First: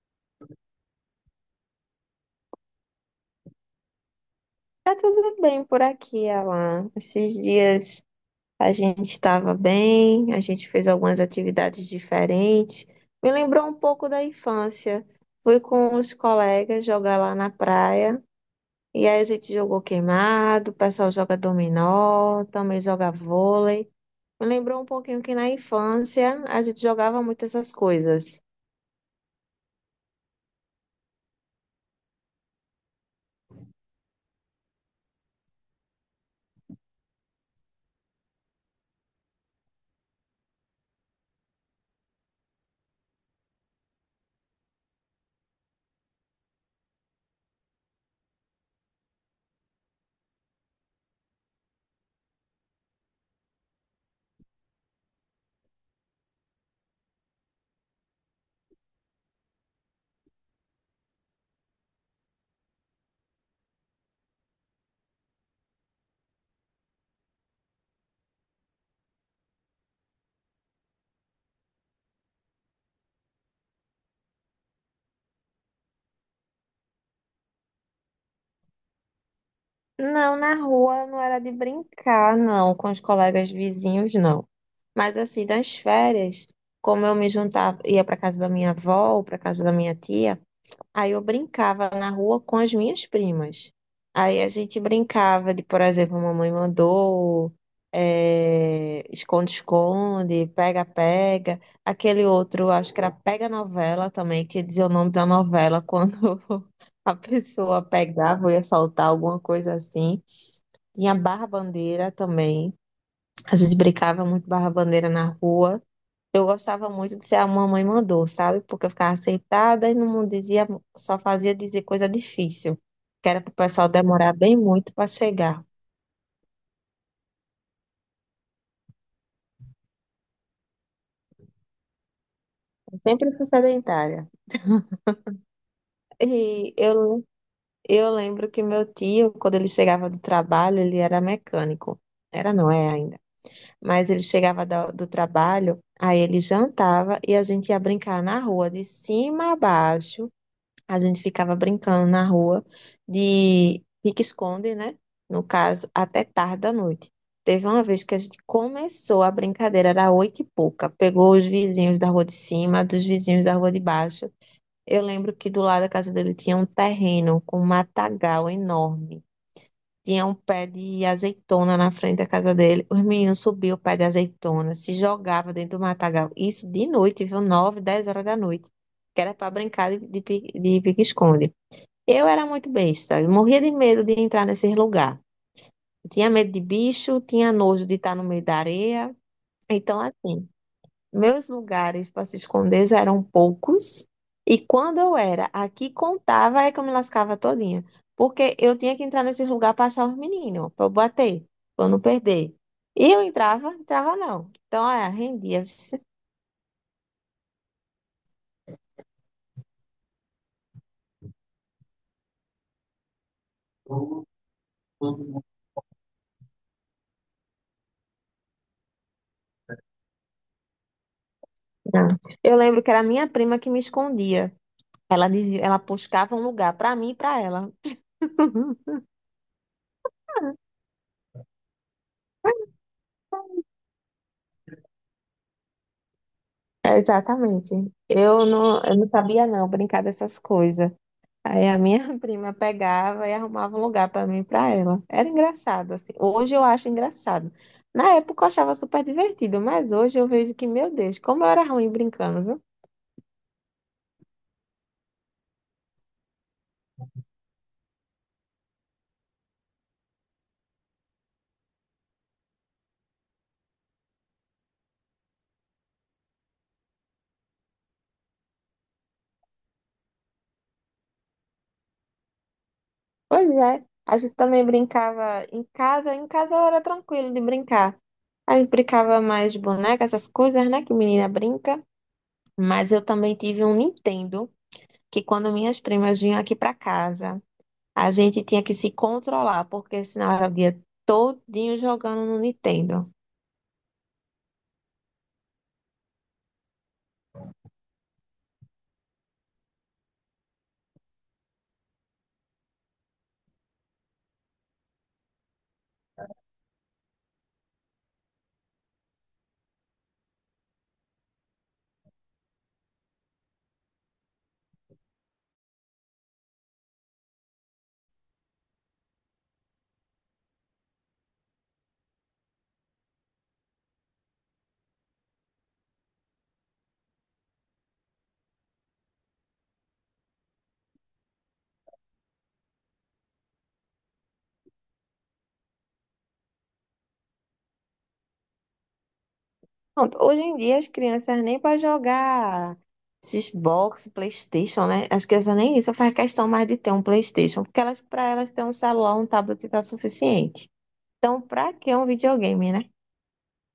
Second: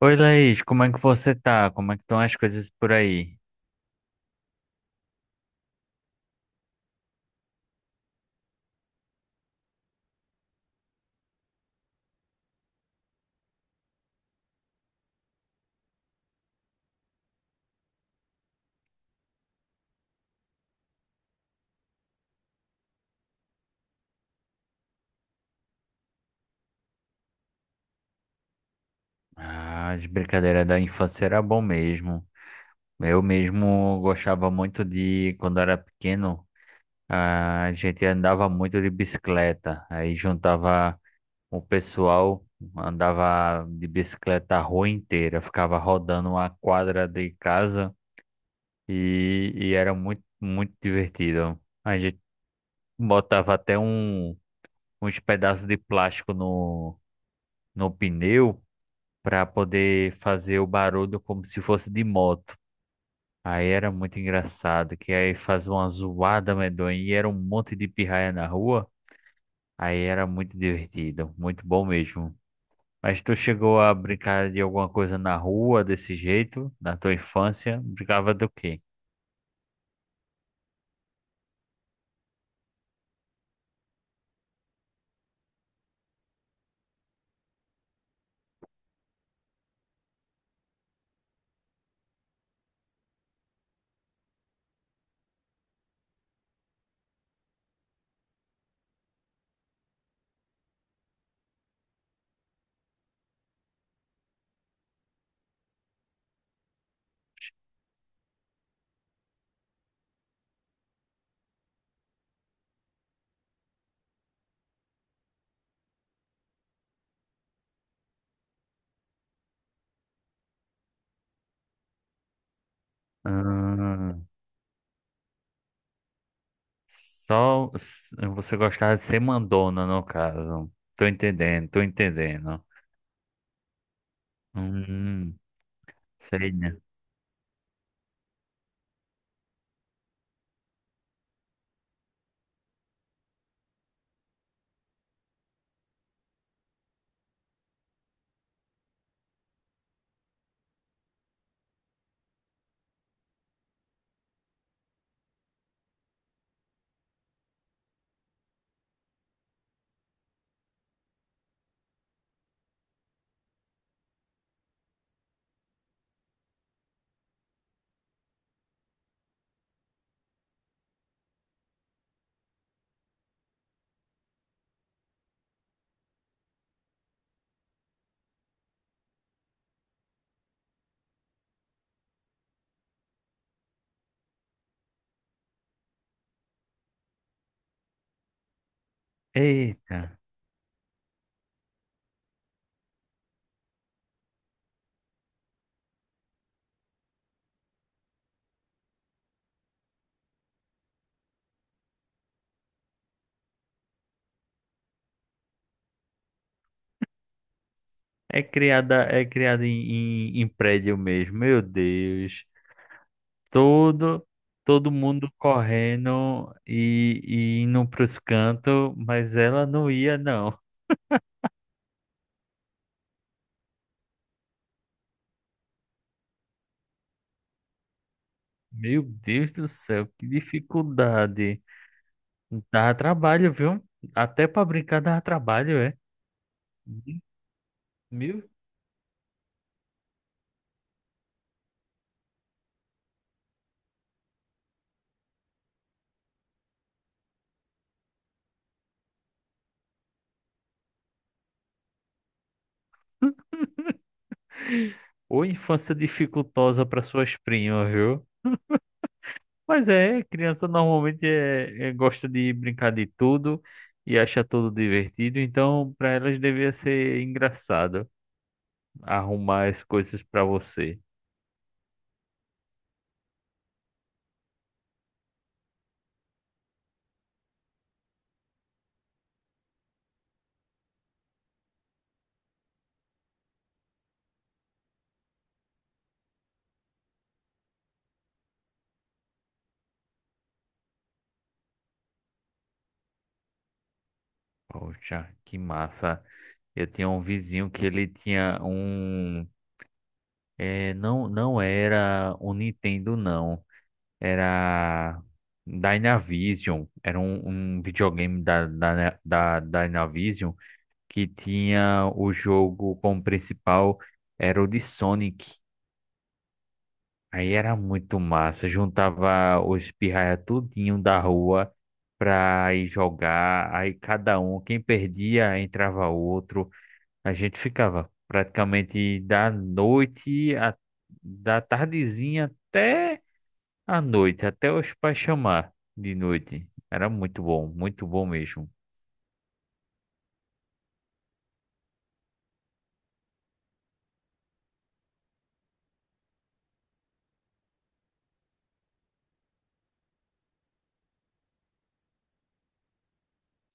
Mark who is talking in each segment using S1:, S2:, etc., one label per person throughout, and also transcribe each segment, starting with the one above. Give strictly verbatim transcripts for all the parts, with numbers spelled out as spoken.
S1: Oi, Laís, como é que você tá? Como é que estão as coisas por aí?
S2: Tá tudo bem por aqui, Alan. Esses dias a gente estava bem, a gente fez algumas atividades diferentes. Me lembrou um pouco da infância. Fui com os colegas jogar lá na praia. E aí a gente jogou queimado, o pessoal joga dominó, também joga vôlei. Me lembrou um pouquinho que na infância a gente jogava muito essas coisas.
S1: Ah, as brincadeiras da infância era bom mesmo. Eu mesmo gostava muito de, quando era pequeno, a gente andava muito de bicicleta. Aí juntava o pessoal, andava de bicicleta a rua inteira, ficava rodando uma quadra de casa e, e era muito, muito divertido. A gente botava até um, uns pedaços de plástico no, no pneu para poder fazer o barulho como se fosse de moto. Aí era muito engraçado, que aí fazia uma zoada medonha e era um monte de pirraia na rua. Aí era muito divertido, muito bom mesmo. Mas tu chegou a brincar de alguma coisa na rua desse jeito, na tua infância? Brincava do quê?
S2: Não, na rua não era de brincar, não, com os colegas vizinhos, não. Mas assim, das férias, como eu me juntava, ia para casa da minha avó ou para casa da minha tia, aí eu brincava na rua com as minhas primas. Aí a gente brincava de, por exemplo, mamãe mandou, eh, esconde-esconde, pega-pega. Aquele outro, acho que era pega-novela também, que dizia o nome da novela quando a pessoa pegava ou ia soltar alguma coisa assim. Tinha barra-bandeira também. A gente brincava muito barra-bandeira na rua. Eu gostava muito de ser a mamãe mandou, sabe? Porque eu ficava sentada e não dizia, só fazia dizer coisa difícil, que era para o pessoal
S1: Ah,
S2: demorar bem muito para chegar.
S1: só s- você gostava de ser mandona, no caso. Tô entendendo, tô entendendo.
S2: Eu sempre fui sedentária.
S1: Hum, sei,
S2: E
S1: né?
S2: eu, eu lembro que meu tio, quando ele chegava do trabalho, ele era mecânico. Era, não é ainda. Mas ele chegava da- do, trabalho, aí ele jantava e a gente ia brincar na rua, de cima a baixo. A gente ficava brincando na rua de pique-esconde, né? No caso, até tarde da noite. Teve uma vez que a gente começou a brincadeira, era oito e pouca. Pegou os vizinhos da rua de cima, dos vizinhos da rua de baixo. Eu lembro que do lado da casa dele tinha um terreno com um matagal enorme. Tinha um pé de azeitona na frente da casa dele. Os meninos subiam o pé de azeitona, se jogavam dentro do matagal. Isso de noite, viu? Nove, dez horas da noite. Que era para brincar de de pi- de pique-esconde. Eu era muito besta, eu morria de medo de entrar nesses lugares. Tinha medo de bicho, tinha nojo de estar no meio da areia. Então,
S1: Eita.
S2: assim, meus lugares para se esconder já eram poucos. E quando eu era aqui contava, é que eu me lascava todinha. Porque eu tinha que entrar nesses lugares para achar os meninos, para eu bater, para eu não perder. E eu entrava, entrava não. Então, é, rendia. Vixe.
S1: É criada, é criada em, em, em prédio mesmo, meu Deus. Todo, todo mundo
S2: Uhum.
S1: correndo e, e indo pros cantos, mas ela não ia, não.
S2: Não. Eu lembro que era a minha prima que me escondia. Ela dizia, ela buscava um lugar para mim e para ela.
S1: Meu Deus do céu, que dificuldade. Dava trabalho, viu? Até para brincar dava trabalho, é.
S2: Exatamente. Eu
S1: Meu,
S2: não, eu não sabia não brincar dessas coisas. Aí a minha prima pegava e arrumava um lugar para mim e para ela. Era engraçado assim. Hoje eu acho engraçado. Na época eu achava super divertido, mas hoje eu vejo que, meu Deus, como eu era ruim brincando, viu?
S1: ou infância dificultosa para suas primas, viu? Mas é, criança normalmente é, é- gosta de brincar de tudo e acha tudo divertido, então para elas devia ser engraçado arrumar as coisas para você.
S2: Pois é. A gente também brincava em casa. Em casa eu era tranquilo de brincar. Aí brincava mais de boneca, essas coisas, né, que menina brinca. Mas eu também tive um Nintendo que quando minhas primas vinham aqui para casa a gente tinha que se controlar, porque senão era o dia todinho jogando no Nintendo.
S1: Poxa, que massa. Eu tinha um vizinho que ele tinha um. É, não, não era um Nintendo, não. Era Dynavision. Era um, um videogame da, da, da da Dynavision. Que tinha o jogo como principal, era o de Sonic. Aí era muito massa, juntava os pirraia tudinho da rua pra ir jogar, aí cada um, quem perdia, entrava outro. A gente ficava praticamente da noite, a- da tardezinha até a noite, até os pais chamar de noite. Era muito bom, muito bom mesmo.
S2: Pronto, hoje em dia as crianças nem para jogar Xbox, PlayStation, né? As crianças nem isso faz questão mais de ter um PlayStation, porque elas para elas ter um celular, um tablet tá suficiente. Então, para que um videogame, né?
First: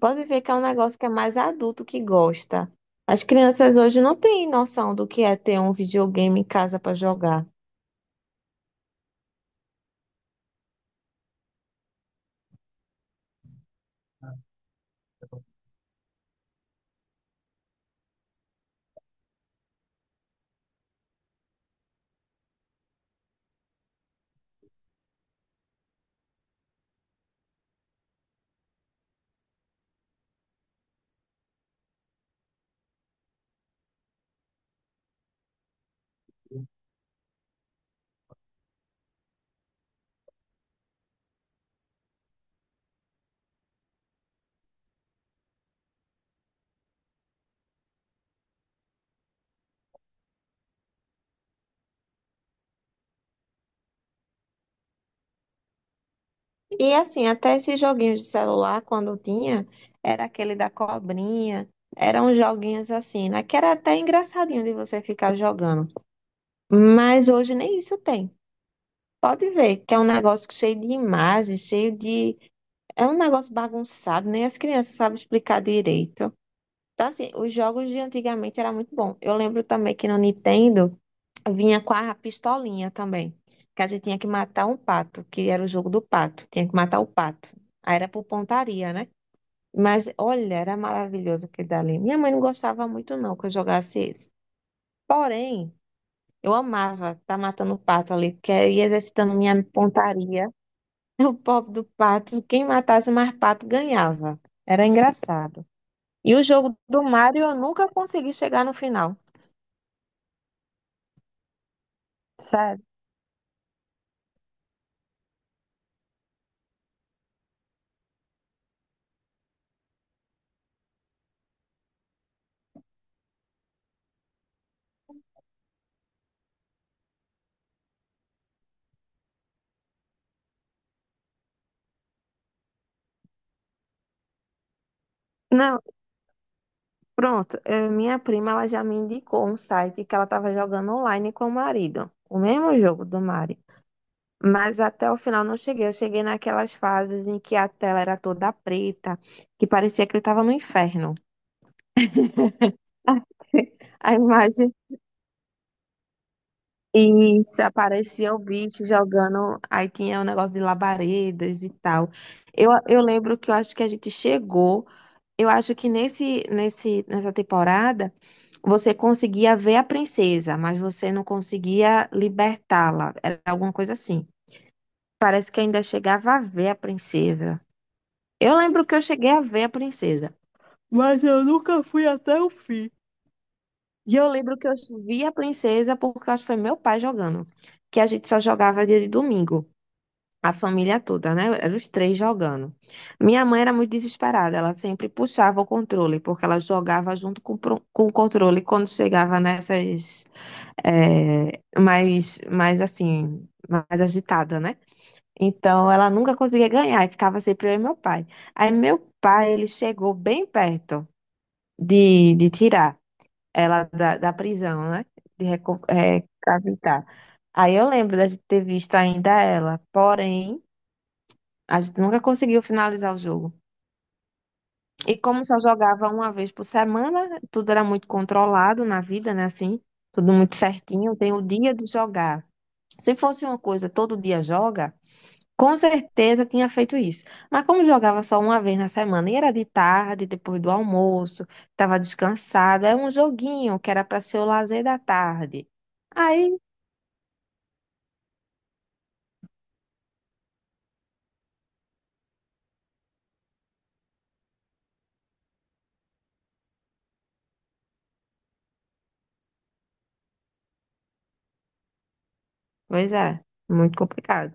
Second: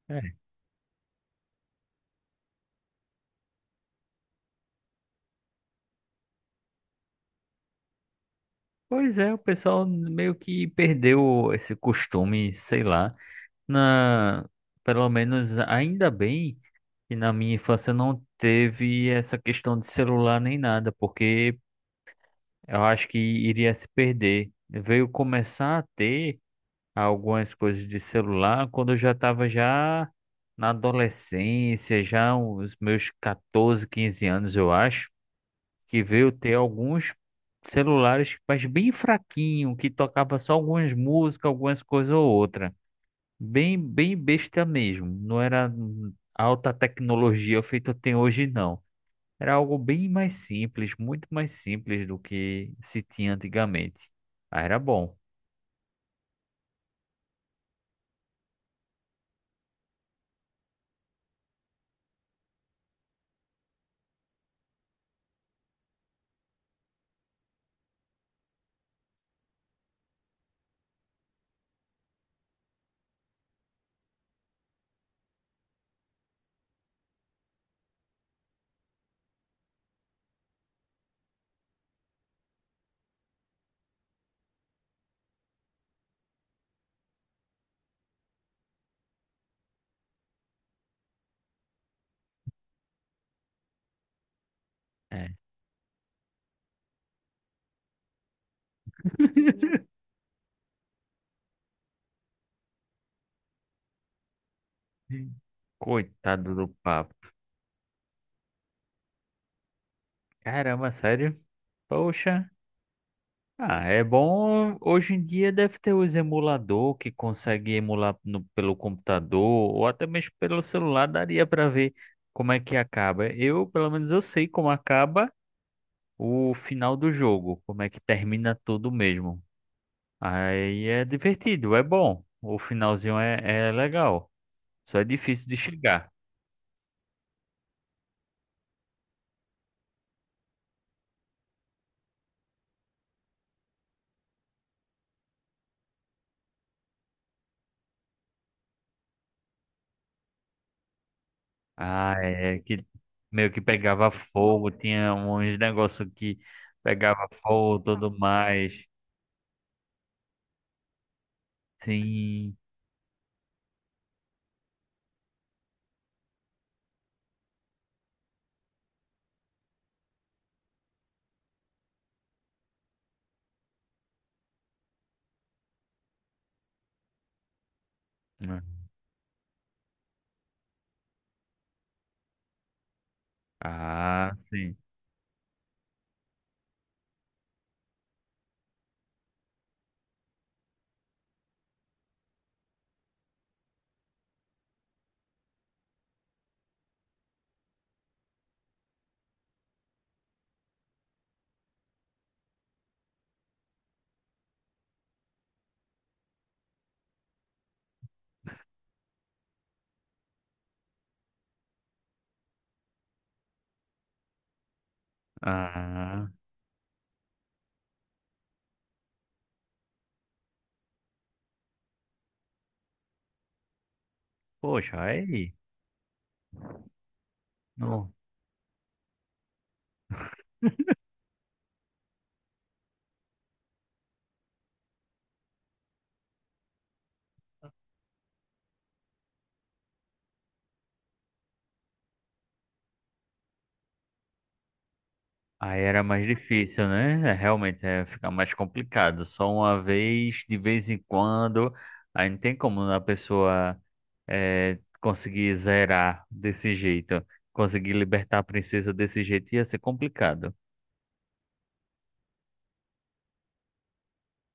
S2: Pode ver que é um negócio que é mais adulto que gosta. As crianças hoje não têm noção do que é ter um videogame em casa para jogar.
S1: Pois é, o pessoal meio que perdeu esse costume, sei lá. Na, Pelo menos ainda bem que na minha infância não teve essa questão de celular nem nada, porque eu acho que iria se perder. Veio começar a ter algumas coisas de celular quando eu já estava já na adolescência, já os meus catorze quinze anos, eu acho que veio ter alguns celulares, mas bem fraquinho, que tocava só algumas músicas, algumas coisas ou outra. Bem, bem besta mesmo. Não era hum, alta tecnologia feita tem hoje, não. Era algo bem mais simples, muito mais simples do que se tinha antigamente. Ah, era bom.
S2: E assim, até esses joguinhos de celular, quando tinha, era aquele da cobrinha, eram joguinhos assim, né? Que era até engraçadinho de você ficar jogando. Mas hoje nem isso tem. Pode ver que é um negócio cheio de imagens, cheio de. É um negócio bagunçado, nem as crianças sabem explicar direito. Então, assim, os jogos de antigamente era muito bom. Eu lembro também que no Nintendo. Vinha com a pistolinha também. Que a gente tinha que matar um pato, que era o jogo do pato. Tinha que matar o pato. Aí era por pontaria, né? Mas olha, era maravilhoso aquele dali. Minha mãe não gostava muito, não, que eu jogasse esse.
S1: É.
S2: Porém, eu amava estar tá matando o pato ali, porque eu ia exercitando minha pontaria. O pobre do pato, quem matasse mais pato ganhava. Era engraçado. E o
S1: Coitado do
S2: jogo do
S1: papo.
S2: Mario eu nunca consegui chegar no final.
S1: Caramba, sério? Poxa.
S2: Sério.
S1: Ah, é bom. Hoje em dia deve ter os emulador que consegue emular no- pelo computador ou até mesmo pelo celular, daria para ver como é que acaba. Eu, pelo menos, eu sei como acaba o final do jogo, como é que termina tudo mesmo. Aí é divertido, é bom. O finalzinho é, é legal. Só é difícil de
S2: Não,
S1: chegar.
S2: pronto, eh, minha prima ela já me indicou um site que ela estava jogando online com o marido, o mesmo jogo do Mari. Mas até o final não cheguei. Eu cheguei naquelas fases em que a tela era toda preta, que parecia que ele estava no inferno.
S1: Ah, é que meio que
S2: A
S1: pegava fogo,
S2: imagem.
S1: tinha uns negócios que pegava
S2: Isso,
S1: fogo, e tudo
S2: aparecia o
S1: mais.
S2: bicho jogando. Aí tinha o negócio de labaredas e tal.
S1: Sim.
S2: Eu, eu lembro que eu acho que a gente chegou. Eu acho que nesse, nesse, nessa temporada você conseguia ver a princesa, mas você não conseguia libertá-la. Era alguma coisa assim. Parece que ainda chegava a ver a princesa. Eu lembro que eu cheguei a ver a princesa. E eu
S1: Ah,
S2: lembro que eu
S1: sim.
S2: vi a princesa porque eu acho que foi meu pai jogando, que a gente só jogava dia de domingo. A família toda, né? Eram os três jogando. Minha mãe era muito desesperada, ela sempre puxava o controle, porque ela jogava junto com, o pro- com o controle quando chegava nessas. eh, mais, mais assim, mais agitada, né? Então ela nunca conseguia ganhar, e ficava sempre eu e meu pai. Aí meu pai, ele chegou bem perto de, de tirar ela da, da prisão, né? De
S1: Ah,
S2: recapitar. Aí eu lembro da gente ter visto ainda ela, porém. A gente nunca conseguiu finalizar o jogo.
S1: poxa,
S2: E como
S1: aí.
S2: só jogava uma vez por semana, tudo era muito
S1: Não.
S2: controlado na vida, né? Assim, tudo muito certinho, tem o dia de jogar. Se fosse uma coisa todo dia joga, com certeza tinha feito isso. Mas como jogava só uma vez na semana, e era de tarde, depois do almoço, estava descansada, era um joguinho que era para ser o lazer da tarde.
S1: Aí era mais
S2: Aí,
S1: difícil, né? É, realmente é ficar mais complicado. Só uma vez, de vez em quando. Aí não tem como a pessoa é, conseguir zerar desse jeito. Conseguir libertar a princesa desse jeito ia ser complicado.
S2: pois é, muito complicado.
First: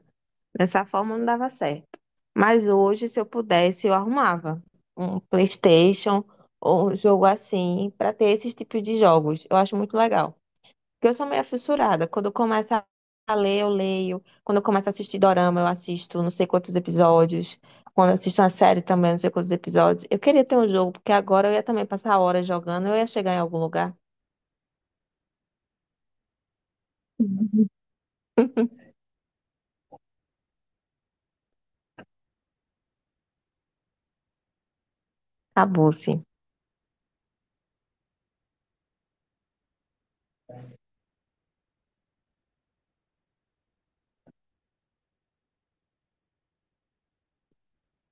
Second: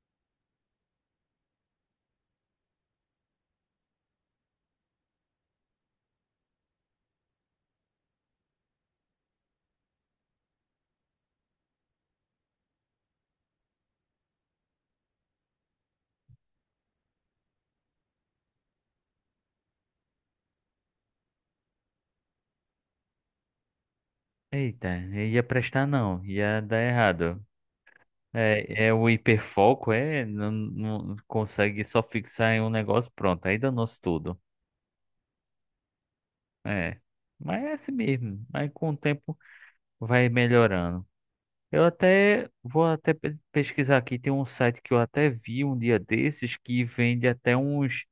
S2: Dessa forma não dava certo. Mas hoje, se eu pudesse, eu arrumava um PlayStation ou um jogo assim para ter esses tipos de jogos. Eu acho muito legal. Porque eu sou meio fissurada. Quando eu começo a a ler, eu leio. Quando eu começo a assistir dorama, eu assisto não sei quantos episódios. Quando eu assisto uma série também, não sei quantos episódios. Eu queria ter um jogo, porque agora eu ia também passar horas jogando, eu ia chegar em algum lugar.
S1: Eita, ia prestar não, ia dar errado. É, é o hiperfoco, é, não, não consegue só fixar em um negócio, pronto, aí danou-se tudo.
S2: Acabou, sim.
S1: É, mas é assim mesmo. Mas com o tempo vai melhorando. Eu até vou até pe- pesquisar aqui. Tem um site que eu até vi um dia desses que vende até uns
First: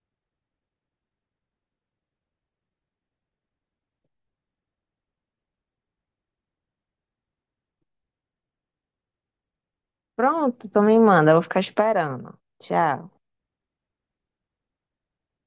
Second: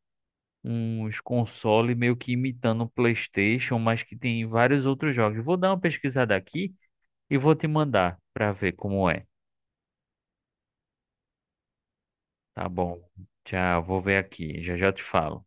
S1: uns console meio que imitando o PlayStation, mas que tem vários outros jogos. Vou dar uma pesquisada aqui e vou te mandar para ver como é.
S2: Pronto, então me manda, eu vou ficar esperando.
S1: Tá bom.
S2: Tchau.
S1: Tchau, vou ver aqui. Já já te falo.